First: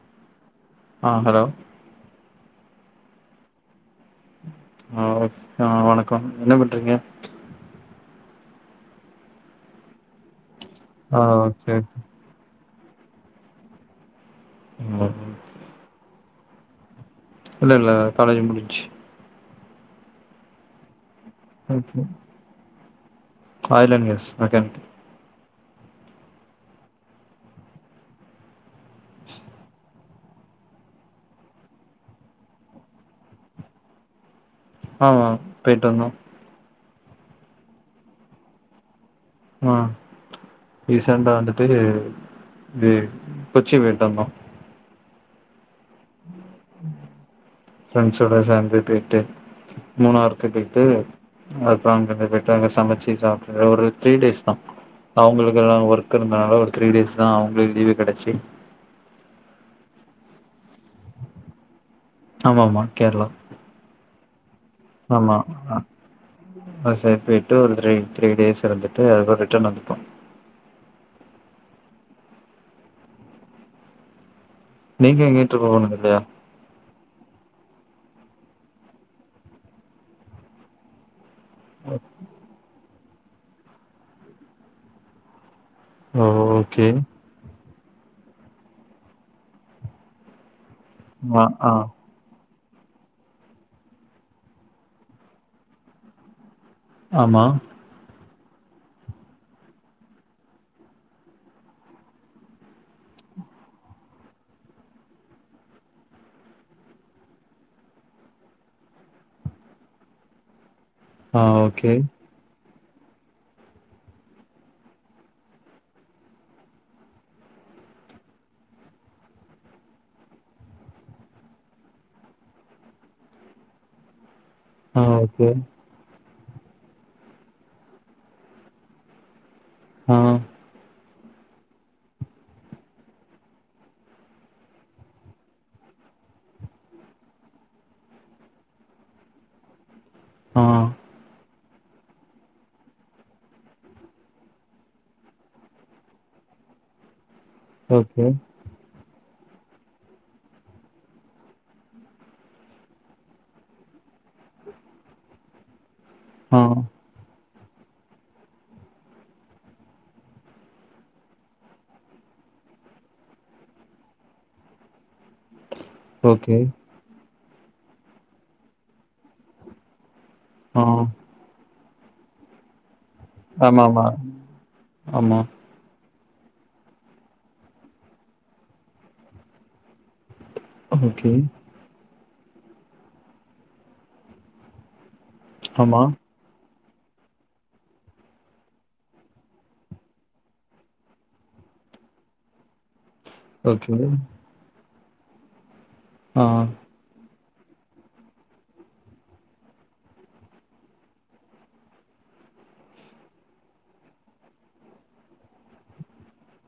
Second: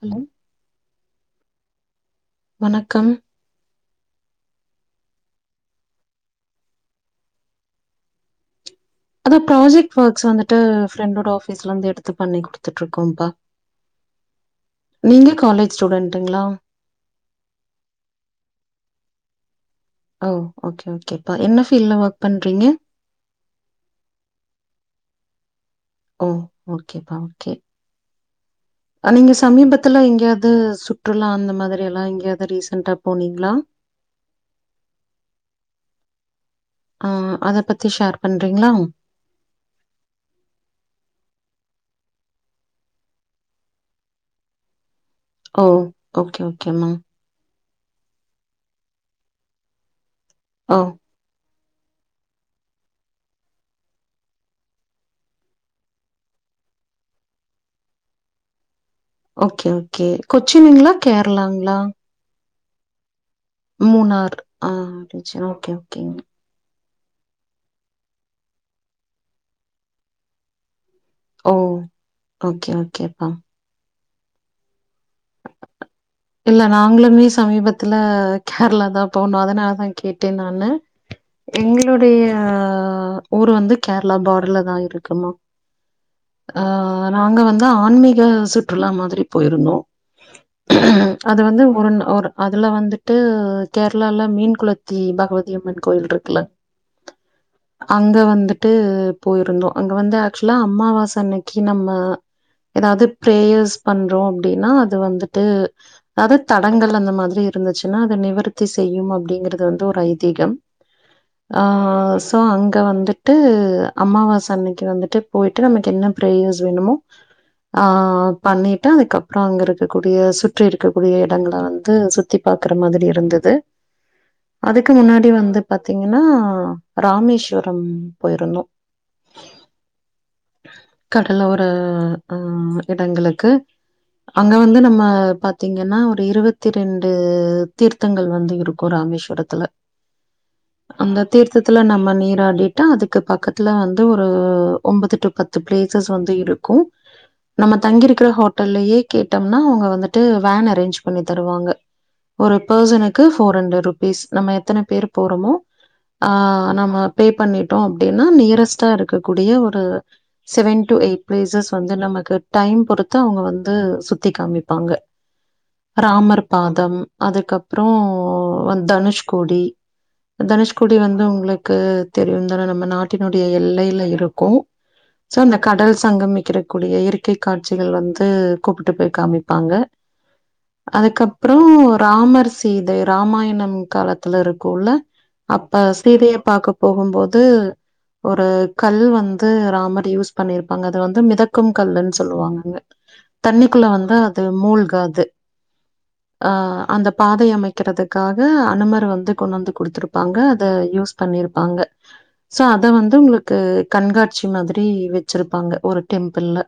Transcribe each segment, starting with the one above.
Hello ஆஹ் hello வணக்கம் ஆ ஆ வணக்கம் என்ன பண்றீங்க அதா ப்ராஜெக்ட் ஒர்க்ஸ் வந்துட்டு ஆ ஃப்ரெண்டோட ஆபீஸ்ல சேரி இருந்து எடுத்து பண்ணிக்கொடு துட்டு இருக்கோம்பா நீங்க காலேஜ் ஸ்டூடென்டங்களா இல்ல இல்ல காலேஜும் முடிச்சு ஓ ஓகே ஓகேப்ப என்ன ஃபீல்டல ஒர்க் பண்றீங்க ஆயலன்ங் எஸ் மெக்கானிக் ஓ ஓகேப்பா ஓகே அ நீங்க சமீபத்துல எங்கேயாவது சுற்றுலா அந்த மாதிரி எல்லா எங்கேயாவது ரீசன்டா போனீங்களா ஆமா போயிட்டு வந்தோ ஆ அத பத்தி ஷேர் பண்றீங்களா ஆ ரீசண்டா வந்துட்டு இது கொச்சி போயிட்டு வந்தோ ஓ ஓகே ஓகேமா ஃபிரெண்ட்ஸோட சேர்ந்து பெய்ட்டு மூணார்க் ஓ பெய்ட்டு அப்புறொ அங்கத போயிட்டு அங்க சமைச்சு சாப்புட ஒரு த்ரீ டேஸ் தா அவங்களுக்கு எல்லா ஒர்க் இருந்துனால ஒரு த்ரீ டேஸ் தான் அவங்களளுக்கு லீவு கெடைச்சி ஓகே ஓகே கொச்சினுங்களா கேர்ளாங்களா ஆமா ஆமா கேர்ளா மூணார் ஆ [unintelligible] ஓகே ஓகேங் அ ச பேயிட்டு ஒருதர த்ரீ டேஸ் இருந்துட்டு அதுற ரிட்டர்ன் வந்துட்டோ ஓ ஓகே ஓகே அப்பா நீங்க எங்கட்டு இரு போணு இல்ல நாங்களுமே சமீபத் த்துல கேரளா தான் போணு அதனாலதான் கேட்டேன் நானு எங்களுடைய ஊர் வந்து கேரளா பாடர்ல தா இருக்குமா ஓ ஆ ஓகே நாங்க வந்து ஆன்மீக சுற்றுலா மாதிரி போயிருந்தோ அது ஆ வந்து ஆ ஒரு நா ஒரு அதுல வந்துட்டு கேரளால மீன் குளத்தி பகவதி அம்மன் கோயில் இருக்குல்ல ஆமா அங்க வந்துட்டு போயிருந்தோ அங்க வந்து ஆக்சுலா அம்மாவாச அன்னைக்கி நம்ம எதாது பிரேயர்ஸ் பண்றோ அப்டின்னா அது வந்துட்டு அது தடங்கள் அந்த மாதிரி இருந்துச்சுன்னா அத நிவர்த்தி செய்யும் அப்படிங்கறது வந்து ஒரு ஐதீகம் ஆ அ ஓகே சோ அங் த வந்துட்டு அம்மாவாச அன்னக்கி வந்துட்டு போயிட்டு நமக்கு என்ன பிரேயர்ஸ் வேணுமோ ஆ பண்ணிட்டு அதுக்கப்புற அங்க இருக்கக்கூடிய சுற்றி இருக்கக்கூடிய எடங்கள வந்து சுத்தி பா பாக்குற மாதிரி இருந்தது உ [unintelligible] அதுக்கு முன்னாடி வந்து பாத்தீங்கன்னா ஆ ராமேஸ்வரம் போயிருந்தோ ஆ கடல ஒரு ஆ இடங்களுக்கு அங்க வந்து நம்ம பாத்தீங்கன்னா ஒரு இருபத்தி ரெண்டு தீர்த்தங்கள் வந்து இருக்கூ ரா மேஸ்வரத்துல ஆ அந்த தீர்த் தத்துல நம்ம நீராடிட்டா அதுக்கு பக்கத்துல வந்து ஒரு ஒம்பது டு பத்து பிளேசஸ் வந்து இருக்கூ நம்ம ஓகே தங்கிருக்கிற ஹோட்டல்லயே கேட்டோம்னா அவுங்க வந்துட்டு வேன் அரேஞ்ச் பண்ணி தருவாங்க ஒரு பெர்சனுக்கு போர் ஹண்ட்ரட் ருபீ பீஸ் நம்ம எத்தன பேர் போறோமோ ஆ நம்ம பே பண்ணிட்டோ அப்டின்னா நியரஸ்ட்டா இருக்கக்கூடிய ஒரு செவன் டு எயிட் பிளேசஸ் வந்து நமக்கு டைம் பொறுத்து அவுங்க வந்து சுத்தி காமிப்பாங்க ராமர் ஓகே பாதம் அதுக்கப்றோ தனுஷ்கோடி ஆ தனுஷ்குடி வந்து உங்களுக்கு தெரியு தான நம்ம நாட்டினுடைய ஆமா ஆமா எல்லையில இருக்கூ சோ ஆமா அந்த கடல் சங்கமிக்ற கூடிய இயற்கை காட்சிகள் வந்து கூப்பிட்டு போய் காமிப்பாங்க ஓகே அதுக்கப்புறம் ராமர் சீதை இராமாயணம் காலத்துல இருக்குள்ள அப்ப ஆமா சீதைய பாக்க போகும்போது ஒரு கல் வந்து ராமர் டி யூஸ் பண்ணிருப்பாங்க அது வந்து மிதக்கும் கல்லுன் சொல்லுவாங்க அங்க தண்ணிக்குள்ள ஓகே வந்து அது மூழ்காது ஆ அந்த பா தை அமைக்கிறதுக்காக அனுமர் வந்து கொண்டு வந்து குடுத்துருப்பாங்க அத யூஸ் பண்ணிருப்பாங்க சோ அத வந்து உங்களுக்கு கண்காட்சி மாதிரி ரி வெச்சிருப்பாங்க ஒரு டெம்பிள்ள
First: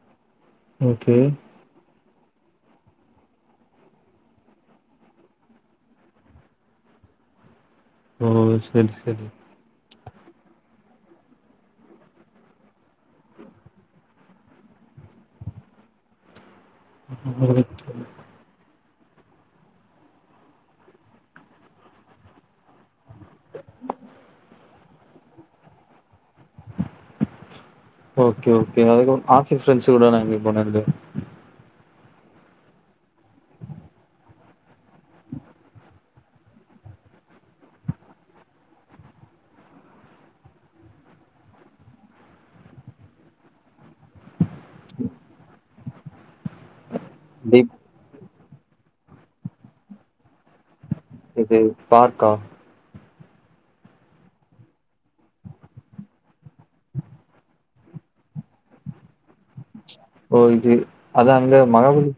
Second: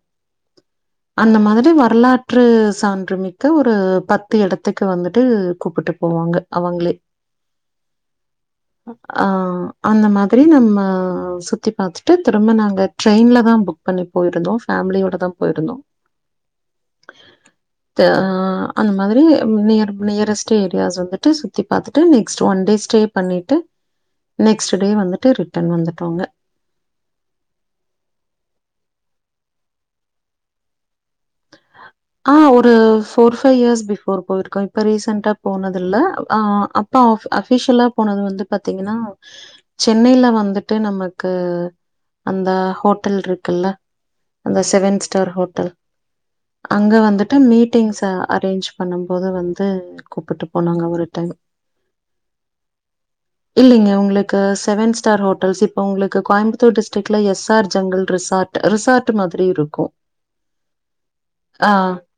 ஓகே அந்த மாதிரி வரலா ற்று சான்றுமிக்க ஒரு பத்து எடத்துக்கு வந்துட்டு கூப்புட்டு போவாங்க அவங்களே ஓ செரி ஆ செரி அந்த மாதிரி நம்ம சுத்தி பாத்துட்டு திரும்ப நாங்க ட்ரெயின்ல தான் புக் பண்ணி போயிருந்தோ ஃபேமிலியோட தான் போயிருந்தோம் ம் த ஆ அந்த மாதிரி நியர் நியரஸ்ட்டு ஏரியாஸ் வந்துட்டு சுத்தி பாத்துட்டு நெக்ஸ்ட் ஒன் டே ஸ்டே பண்ணிட்டு நெக்ஸ்ட் டே வந்துட்டு ரிட்டன் வந்துடோங்க ஓகே ஓகே அதுகப் ஆபிஸ் ஃபரண்ஸ்ளோடலா எங்கயு போனதில்லயா உ ஆ ஒரு ஃபோர் ஃபைவ் இயர்ஸ் பிஃபோர் போயிருக்கோ இப்போ ரீசெண்டா போனதில்ல அ அப்பா அஃபிஷியலா போனது வந்து பாத்தீங்கன்னா சென்னைல வந்துட்டு நமக்கு அந்த ஹோட்டல் இருக்குல்ல அந்த செவன் ஸ்டார் ஹோட்டல் அங்க வந்துட்டு தீப் மீட்டிங்ஸ அரேஞ்ச் பண்ணும் போது வந்து கூப்புட்டு இது பார்க்கா இல்லைங்க உங்களுக்கு செவன் ஸ்டார் ஹோட்டல்ஸ் இப்போ உங்களுக்கு கோயம்புத்தூர் டிஸ்ட்ரிக்ல S R jungle resort resort மாதிரி இருக்கு ஓ இது அதா அங்க மகாபலி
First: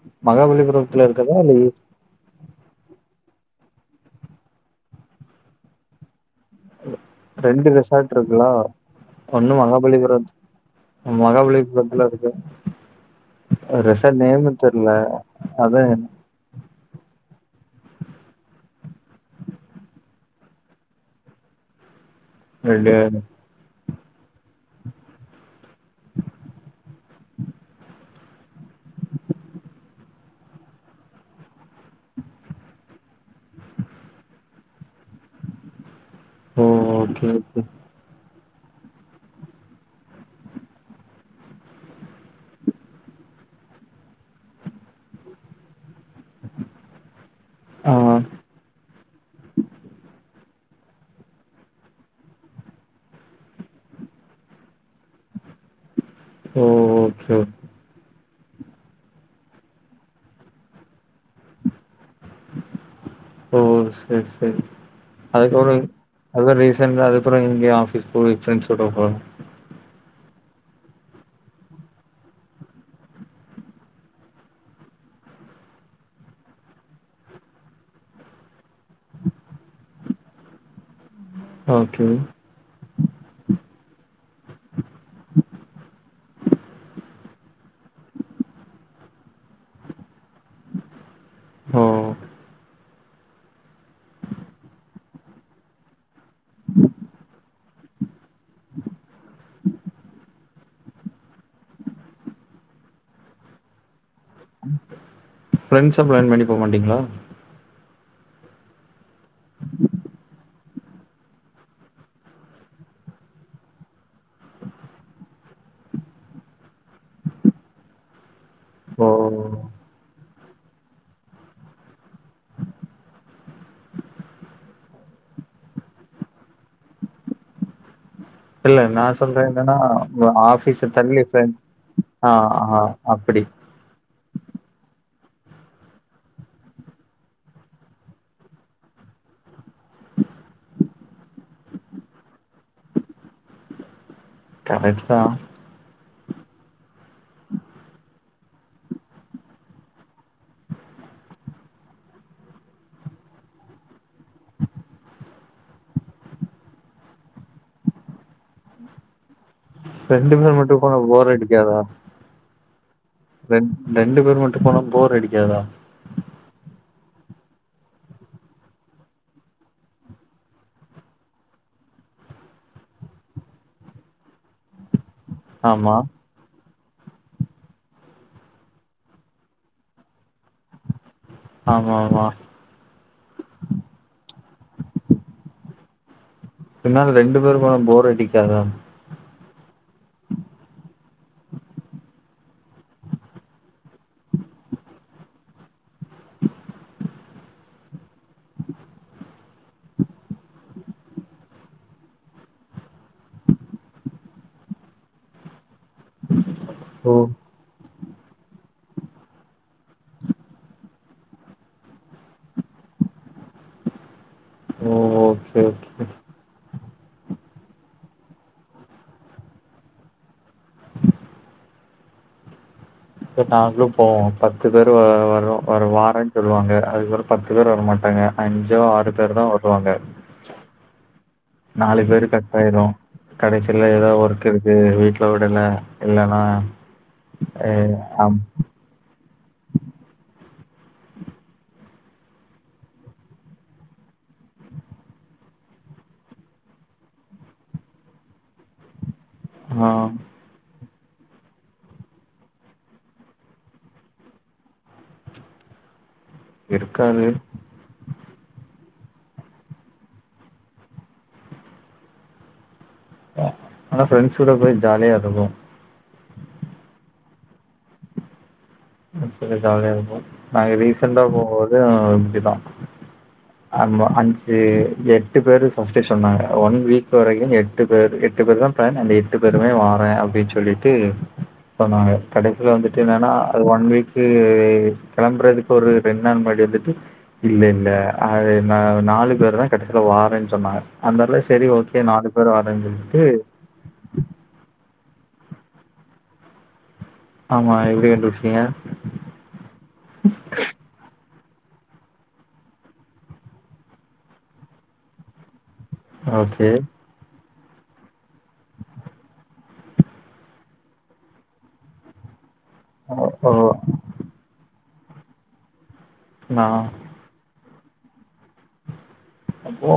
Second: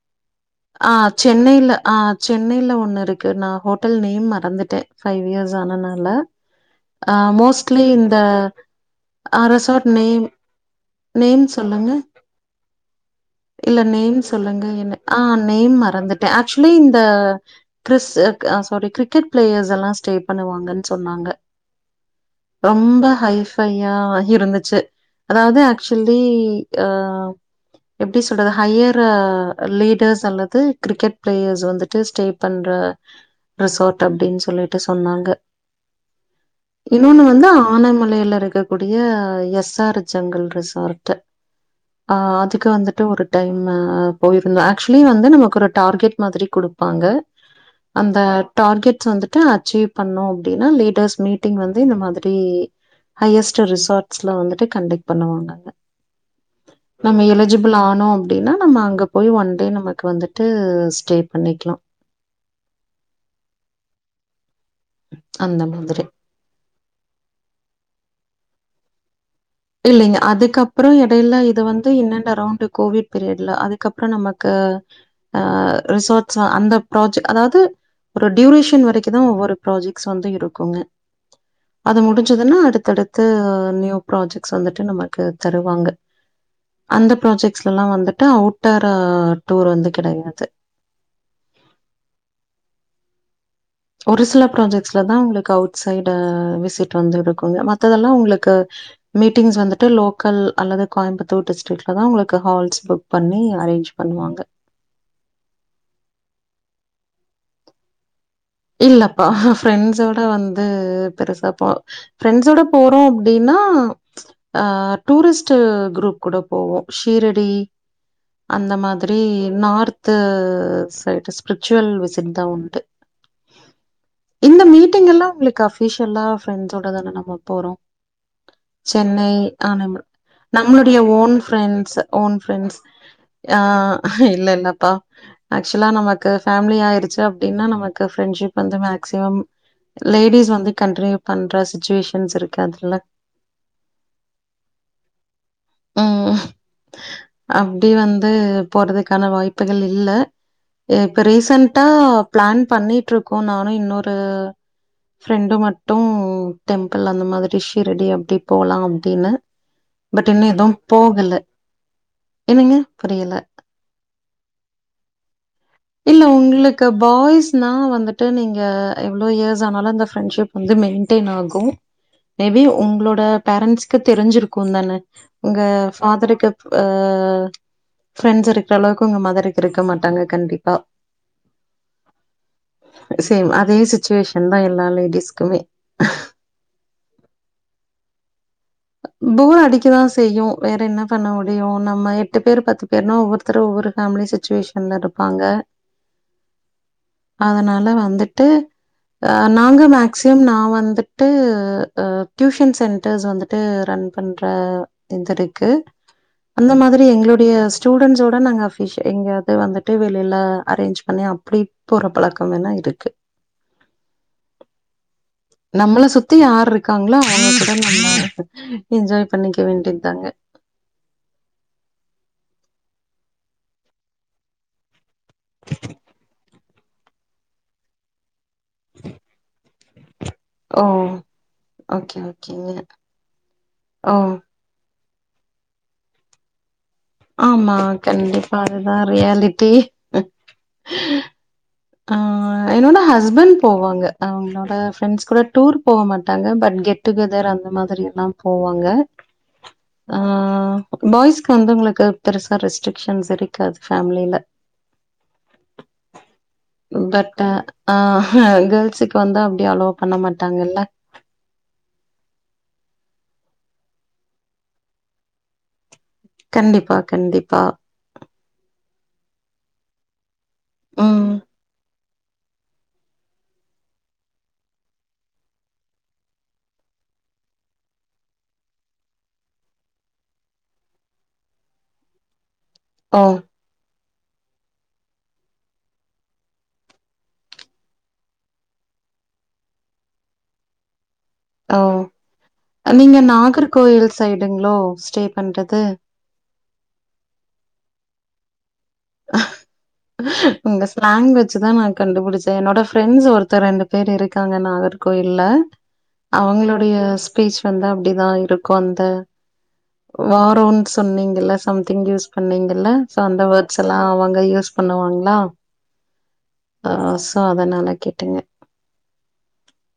ஆ மகாபலிபுரத்துல இருக்குறதா இல்ல சென்னையில ஆ சென்னையில ஒன்னு இருக்கு நா ஹோட்டல் நேம் மறந்துட்டே ஃபைவ் இயர்ஸ் ஆனனால ஆ ரெண்டு மோஸ்ட்லி ரெசார்ட் இந்த இருக்குலா அ ஒண்ணு ரெசார்ட் நேம் மகாபலிபுரம் நேம் சொல்லுங்க மகாபலிபுரத்துல இருக்கு இல்ல நேம் ரெசார்ட் நேமு சொல்லுங்க தெர்ல என்ன ஆ நேம் அதா மறந்துட்டே ஆக் கிளி இந்த கிருஸ் அ சாரி கிரிக்கெட் பிளேயர்ஸ் எல்லாம ஸ்டே பண்ணுவாங்கன்னு சொன்னாங்க ரொம்ப ரெண்டு ஹைஃபை யா இருந்துச்சு அதாவது ஆக்சுவலி ஆ எப் டி சொல்றது ஹையர் லீடர்ஸ் அல்லது கிரிக்கெட் பிளேயர்ஸ் வந்துட்டு ஸ்டே பண்ற ரிசோர்ட் அப்டின்னு சொல்லிட்டு சொன்னாங்க ஓ இன்னொன்னு ஓகே வந்து ஓகே ஆனமலையில இருக் கக்கூடிய எஸ் ஆர் ஜங்கல் ரிசார்ட் அ அதுக்கு வந்து ட்டு ஒரு டைம்மு போயிருந்தோ ஆக்சுவலி வந்து நமக்கு ஒரு டார்கெட் மாதிரி கொடுப்பாங்க ஆ அந்த டார்கெட்ஸ் வந்துட்டு அச்சீவ் பண்ணு அப்டின்னா லீடர்ஸ் மீட்டிங் வந்து இந்த மாதிரி ஹையஸ்ட் ரிசார்ட்ஸ்ல வந்துட்டு கண்டக்ட் பண்ணுவாங்க அங்க ஓ ஓகே னோ அப்டின்னா நம்ம அங்க போய் ஒன் டே நமக்கு வந்துட்டு ஸ்டே பண்ணிக்லா ஓ செரி செரி அந்த அதுக்கப்றோ இ மாதிரி. அதுக்கப்றோ ரீசண்டா அதுக்கப்புறோ இங்க ஆஃபீஸ் ஃபிரெண்ட்ஸோட [unintelligible] இல்லைங்க அதுக்கப்புறோ இடையில இது வந்து இன் அண்ட் அரௌண்ட் கோவிட் பீரியட்ல அதுக்கப்புறோ நமக்கு ஆ ரிசோர்ட்ஸ் அந்த ப்ராஜ் அதாவது ஒரு டியூரேஷன் வரைக்கு தா ஒவ்வொரு ப்ராஜெக்ட்ஸ் வந்து இருக்குங்க அது ஓகே முடிஞ்சதுன்னா அடுத்தடுத்து நியூ ப்ராஜெக்ட் வந்துட்டு நமக்கு தருவாங்க அந்த ப்ராஜெக்ட்ஸ்ல எல்லா வந்துட்டு அவுட்டர் டூர் வந்து கெடையாது ஹோ ஒரு சில ப்ராஜெக்ட்ஸ்லதா உங்களுக்கு அவுட் சைடு விசிட் வந்து இருக்குங்க மத் ததெல்லா உங்களுக்கு மீட்டிங்ஸ் வந்துட்டு லோக்கல் அல்லது கோயம்புத்தூர் டிஸ்ட்ரிக்ட்ல தா உங்களுக்கு ஹால்ஸ் புக் பண்ணி அரேஞ்ச் பண்ணுவாங்க. ஃப்ரெண்ஸா பளான் பண்ணி போமாட்டீங்ளா? இல்லப்பா ஃப்ரெண்ட்ஸோட வந்து பெருசா போ ஃப்ரெண்ஸோட போறோ அப்டீனா ஆ அ டூரிஸ்ட் குரூப் கூட போவோ ஷீரிடி அந்த ஓ மாதிரி நார்து சைடு ஸ்பிரிச்சுவல் விசிட்தா உண்டு. இந்த மீட்டிங் எல்லா உங்களுக்கு அஃபீஷியல்லா ஃப்ரெண்ஸோட தான நம்ம போறோ உம் சென்னை ஆ நம்ம ஆஃபீஸ நம்ளுடைய தள்ளி ஓன் ஃப்ரெண்ட் ஃப்ரெண்ட்ஸ் ஆ ஓன் ஃப்ரெண்ட்ஸ் ஆ அப்டி ஆ இல்ல இல்லப்பா. ஆக்சுலா நமக்கு ஃபேமிலி ஆயிடுச்சு அப்டீன்னா நம க்கு ஃப்ரெண்ட்ஷிப் வந்து மேக்சிமம் லேடிஸ் வந்து கண்டினியூ பண்ற சிச்சுவேஷன்ஸ் இருக்காதுல்ல. கரெட் தா உம் அப்டி வந்து போறதுக்கான வாய்ப்புகள் இல்ல. இப்ப ரீசன்ட்டா பிளான் பண்ணீட்ருக்கோ நானு இன்னொரு ஃப்ரெண்டு மட்டு டெம்பிள் அந்த மாதிரி ஷீரடி அப்டி போலா அப்டீன்னு பட் ரெண்டு இன்னு பேர் மட்டு எதுவும் போனா போர் போகல அடிக்காதா என்னங்க புரியல ரெண் ரெண்டு பேர் மட்டு போனா போர் அடிக்காதா இல்ல உங்ளுக்கு பாய்ஸ்னா வந்துட்டு நீங்க எவ்ளோ இயர்ஸ் ஆனாலு அந்த ஃப்ரெண்ஷிப் வந்து மெயின் டேன் ஆகு மேபி உங்ளோட பேரன்ஸ்க்கு தெரிஞ்சிருக்கூ தான. உங்க ஆமா ஃபாதருக்கு ஆ ப்ரெண்ஸ் இருக்குற அளவுக்கு உங்க மதருக்கு இருக்க மாட்டாங்க கண்டிப்பா. ஆமா ஆமா சேம் அதே சிச்சுவேஷன்தா எல்லா லேடிஸ்க்குமே. இருந்தாலு ரெண்டு பேரு போனா போர் அடிக்காதா போர் அடிக்கதா செய்யு. வேறென்ன பண்ண முடியு நம்ம எட்டு பேர் பத்து பேர்னா ஒவ்வொருத்தரு ஒரு ஃபேமிலி சுச்சுவேஷன்ல இருப்பாங்க. அதனால வந்துட்டு அ நாங்க மேக்சிமம் நா வந்துட்டு அ டியூஷன் சென்டர்ஸ் வந்து ட்டு ரன் பண்ற இதிருக்கு. அந்த மாதிரி ஓ எங்களுடைய ஸ்டூடெண்ஸோட நாங்க அஃபீஷ எங்காது வந்துட்டு வெளில அரேஞ்ச் பண்ணி அப்டி போற பழக்கம் வேணா இ ருக்கு ஓ ஓகே நம்மள ஓகே சுத்தி யார் இருக்காங்ளோ அவங்க கூட நம்ம என்ஜாய் பண்ணிக்க வேண்டிந்தாங்க. இப்ப நாங்களு போவோ பத்து பேரு வ வர் வர் வாரன்னு சொல்லுவாங்க. அதுக்கப்றோ பத்து பேர் வரமாட்டாங்க. அஞ்சோ ஆறு பேர் தா வருவாங்க. ஓ நாலு ஓகே பேரு கட் ஓகேங்க ஆய்ரு. கடைசீல எதா ஓ ஒர்க் இருக்கு வீட் ல விடல இல்லனா ஆமா கண்டிப்பா அதுதா ரியாலிட்டி. ஆ என்னோட ஹஸ்பண்ட் போவாங்க. அவங்ளோட ஃப்ரெண்ட்ஸ் கூட டூர் போ மாட்டாங்க பட் கெட் டு கெதர் அந்த மாதிரி எல்லா போவாங்க ஆ பாய்ஸ்க்கு வந்து உங்களுக்கு பெருசா ரெஸ்ட்ரிக்ஷன்ஸ் இருக்காது. ஃபேம்லீல இருக்காது பட் அ அங்க ஸ்க்கு வந்து அப்டி அலோ பண்ண மாட்டாங்கல்ல ஆனா ப்ரெண்ட்ஸ் கூட போய் ஜாலியா இருக்கும் கண்டிப்பா கண்டிப்பா சரி ஜாலியா இருக்கும் நாங்க ரிசெண்ட்டா ம். போகும்போது இப்படிதா ஆமா அஞ்சு எட்டு பேரு ஃபர்ஸ்ட் சொன்னாங்க ஒன் வீக் வரைக்கும் எட்டு பேரு எட்டு பேரு தா பிளான் அந்த எட்டு பேருமே வறேன் அப்படின்னு சொல்லிட்டு சொன்னாங்க கட வந்துட்டு ஓ, என்னன்னா அது வீக்கு கிளம்புறதுக்கு ஒரு ரெண்டு நாள் முன்னடி வந்துட்டு இல்ல இல்ல அது நா நாலு பேர் தா கிடைசியல வரேன்னு சொன்னாங்க அதனால சரி ஓ ஓகே பேர் வாரேன்னு நீங்க சொல்லிட்டு நாகர்கோயில் சைடுங்களோ ஸ்டே பண்றது ஆமா எப்படி கண்டுபிடிச்சீங்க உங்க ஸ்லாங்குவ சு தா நா கண்டுபிடிச்சே என்னோட ஃப்ரெண்ட்ஸ் ஒருத்தர் ரெண்டு பேர் இருக்காங்க நாகர்கோயில்ல ஓகே. அவங்களுடைய ஸ்பீச் வந்து அப்படிதா இருக்கு அந்த வரோன்னு சொன்னீங்கல்ல சம்திங் யூஸ் பண்ணீங்கல்ல ஓ சோ அந்த ஓ வேர்ட்ஸெல்லா அவங்க யூஸ் பண்ணுவாங்ளா நான் ஆ சோ அதனால கேட்டேங்க அப்போ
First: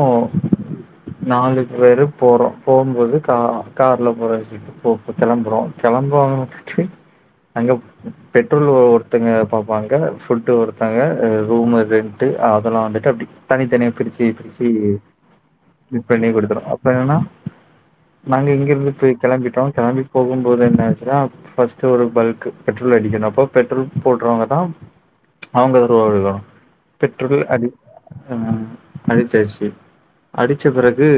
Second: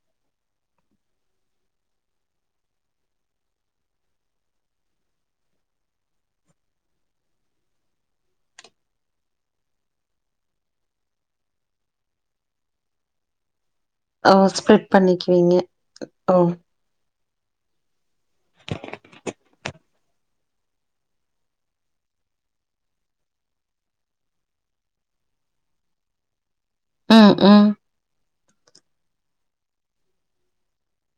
நாலு பேரு போறோ போம்போது கா கார்ல போற சொல்ட்டு போ கெளம்புறோ க ளம்போமுட்டிட்டி அங்க பெட்ரோல் ஒருத்தங்க பாப்பாங்க ஃபுட்டு ஒருத்தங்க ரூமு ரென்ட்டு அதெல்லா வந்துட்டு அப்டி தனித்தனியா பிரிச்சு ஓ! பிரிச்சு ஸ்ப்ரெட் பண்ணிக்குவீங்க. ம் பண்ணி ஓ! குடுத்துரூ அப்ப எல்லா நாங்க இங்கிருந்து போய் கெளம்பிட்டோம் கெளம்பி போகும்போது என்னாச்சுன்னா ஒரு பல்க் பெட்ரோல் அடி தெனக்கூ பெட்ரோல் போடுறவங்க தா அவுங்க [unintelligible] ம், பெட்ரோல் அடி ம். ஆ அடிச்சாச்சு அடிச்ச பிறகு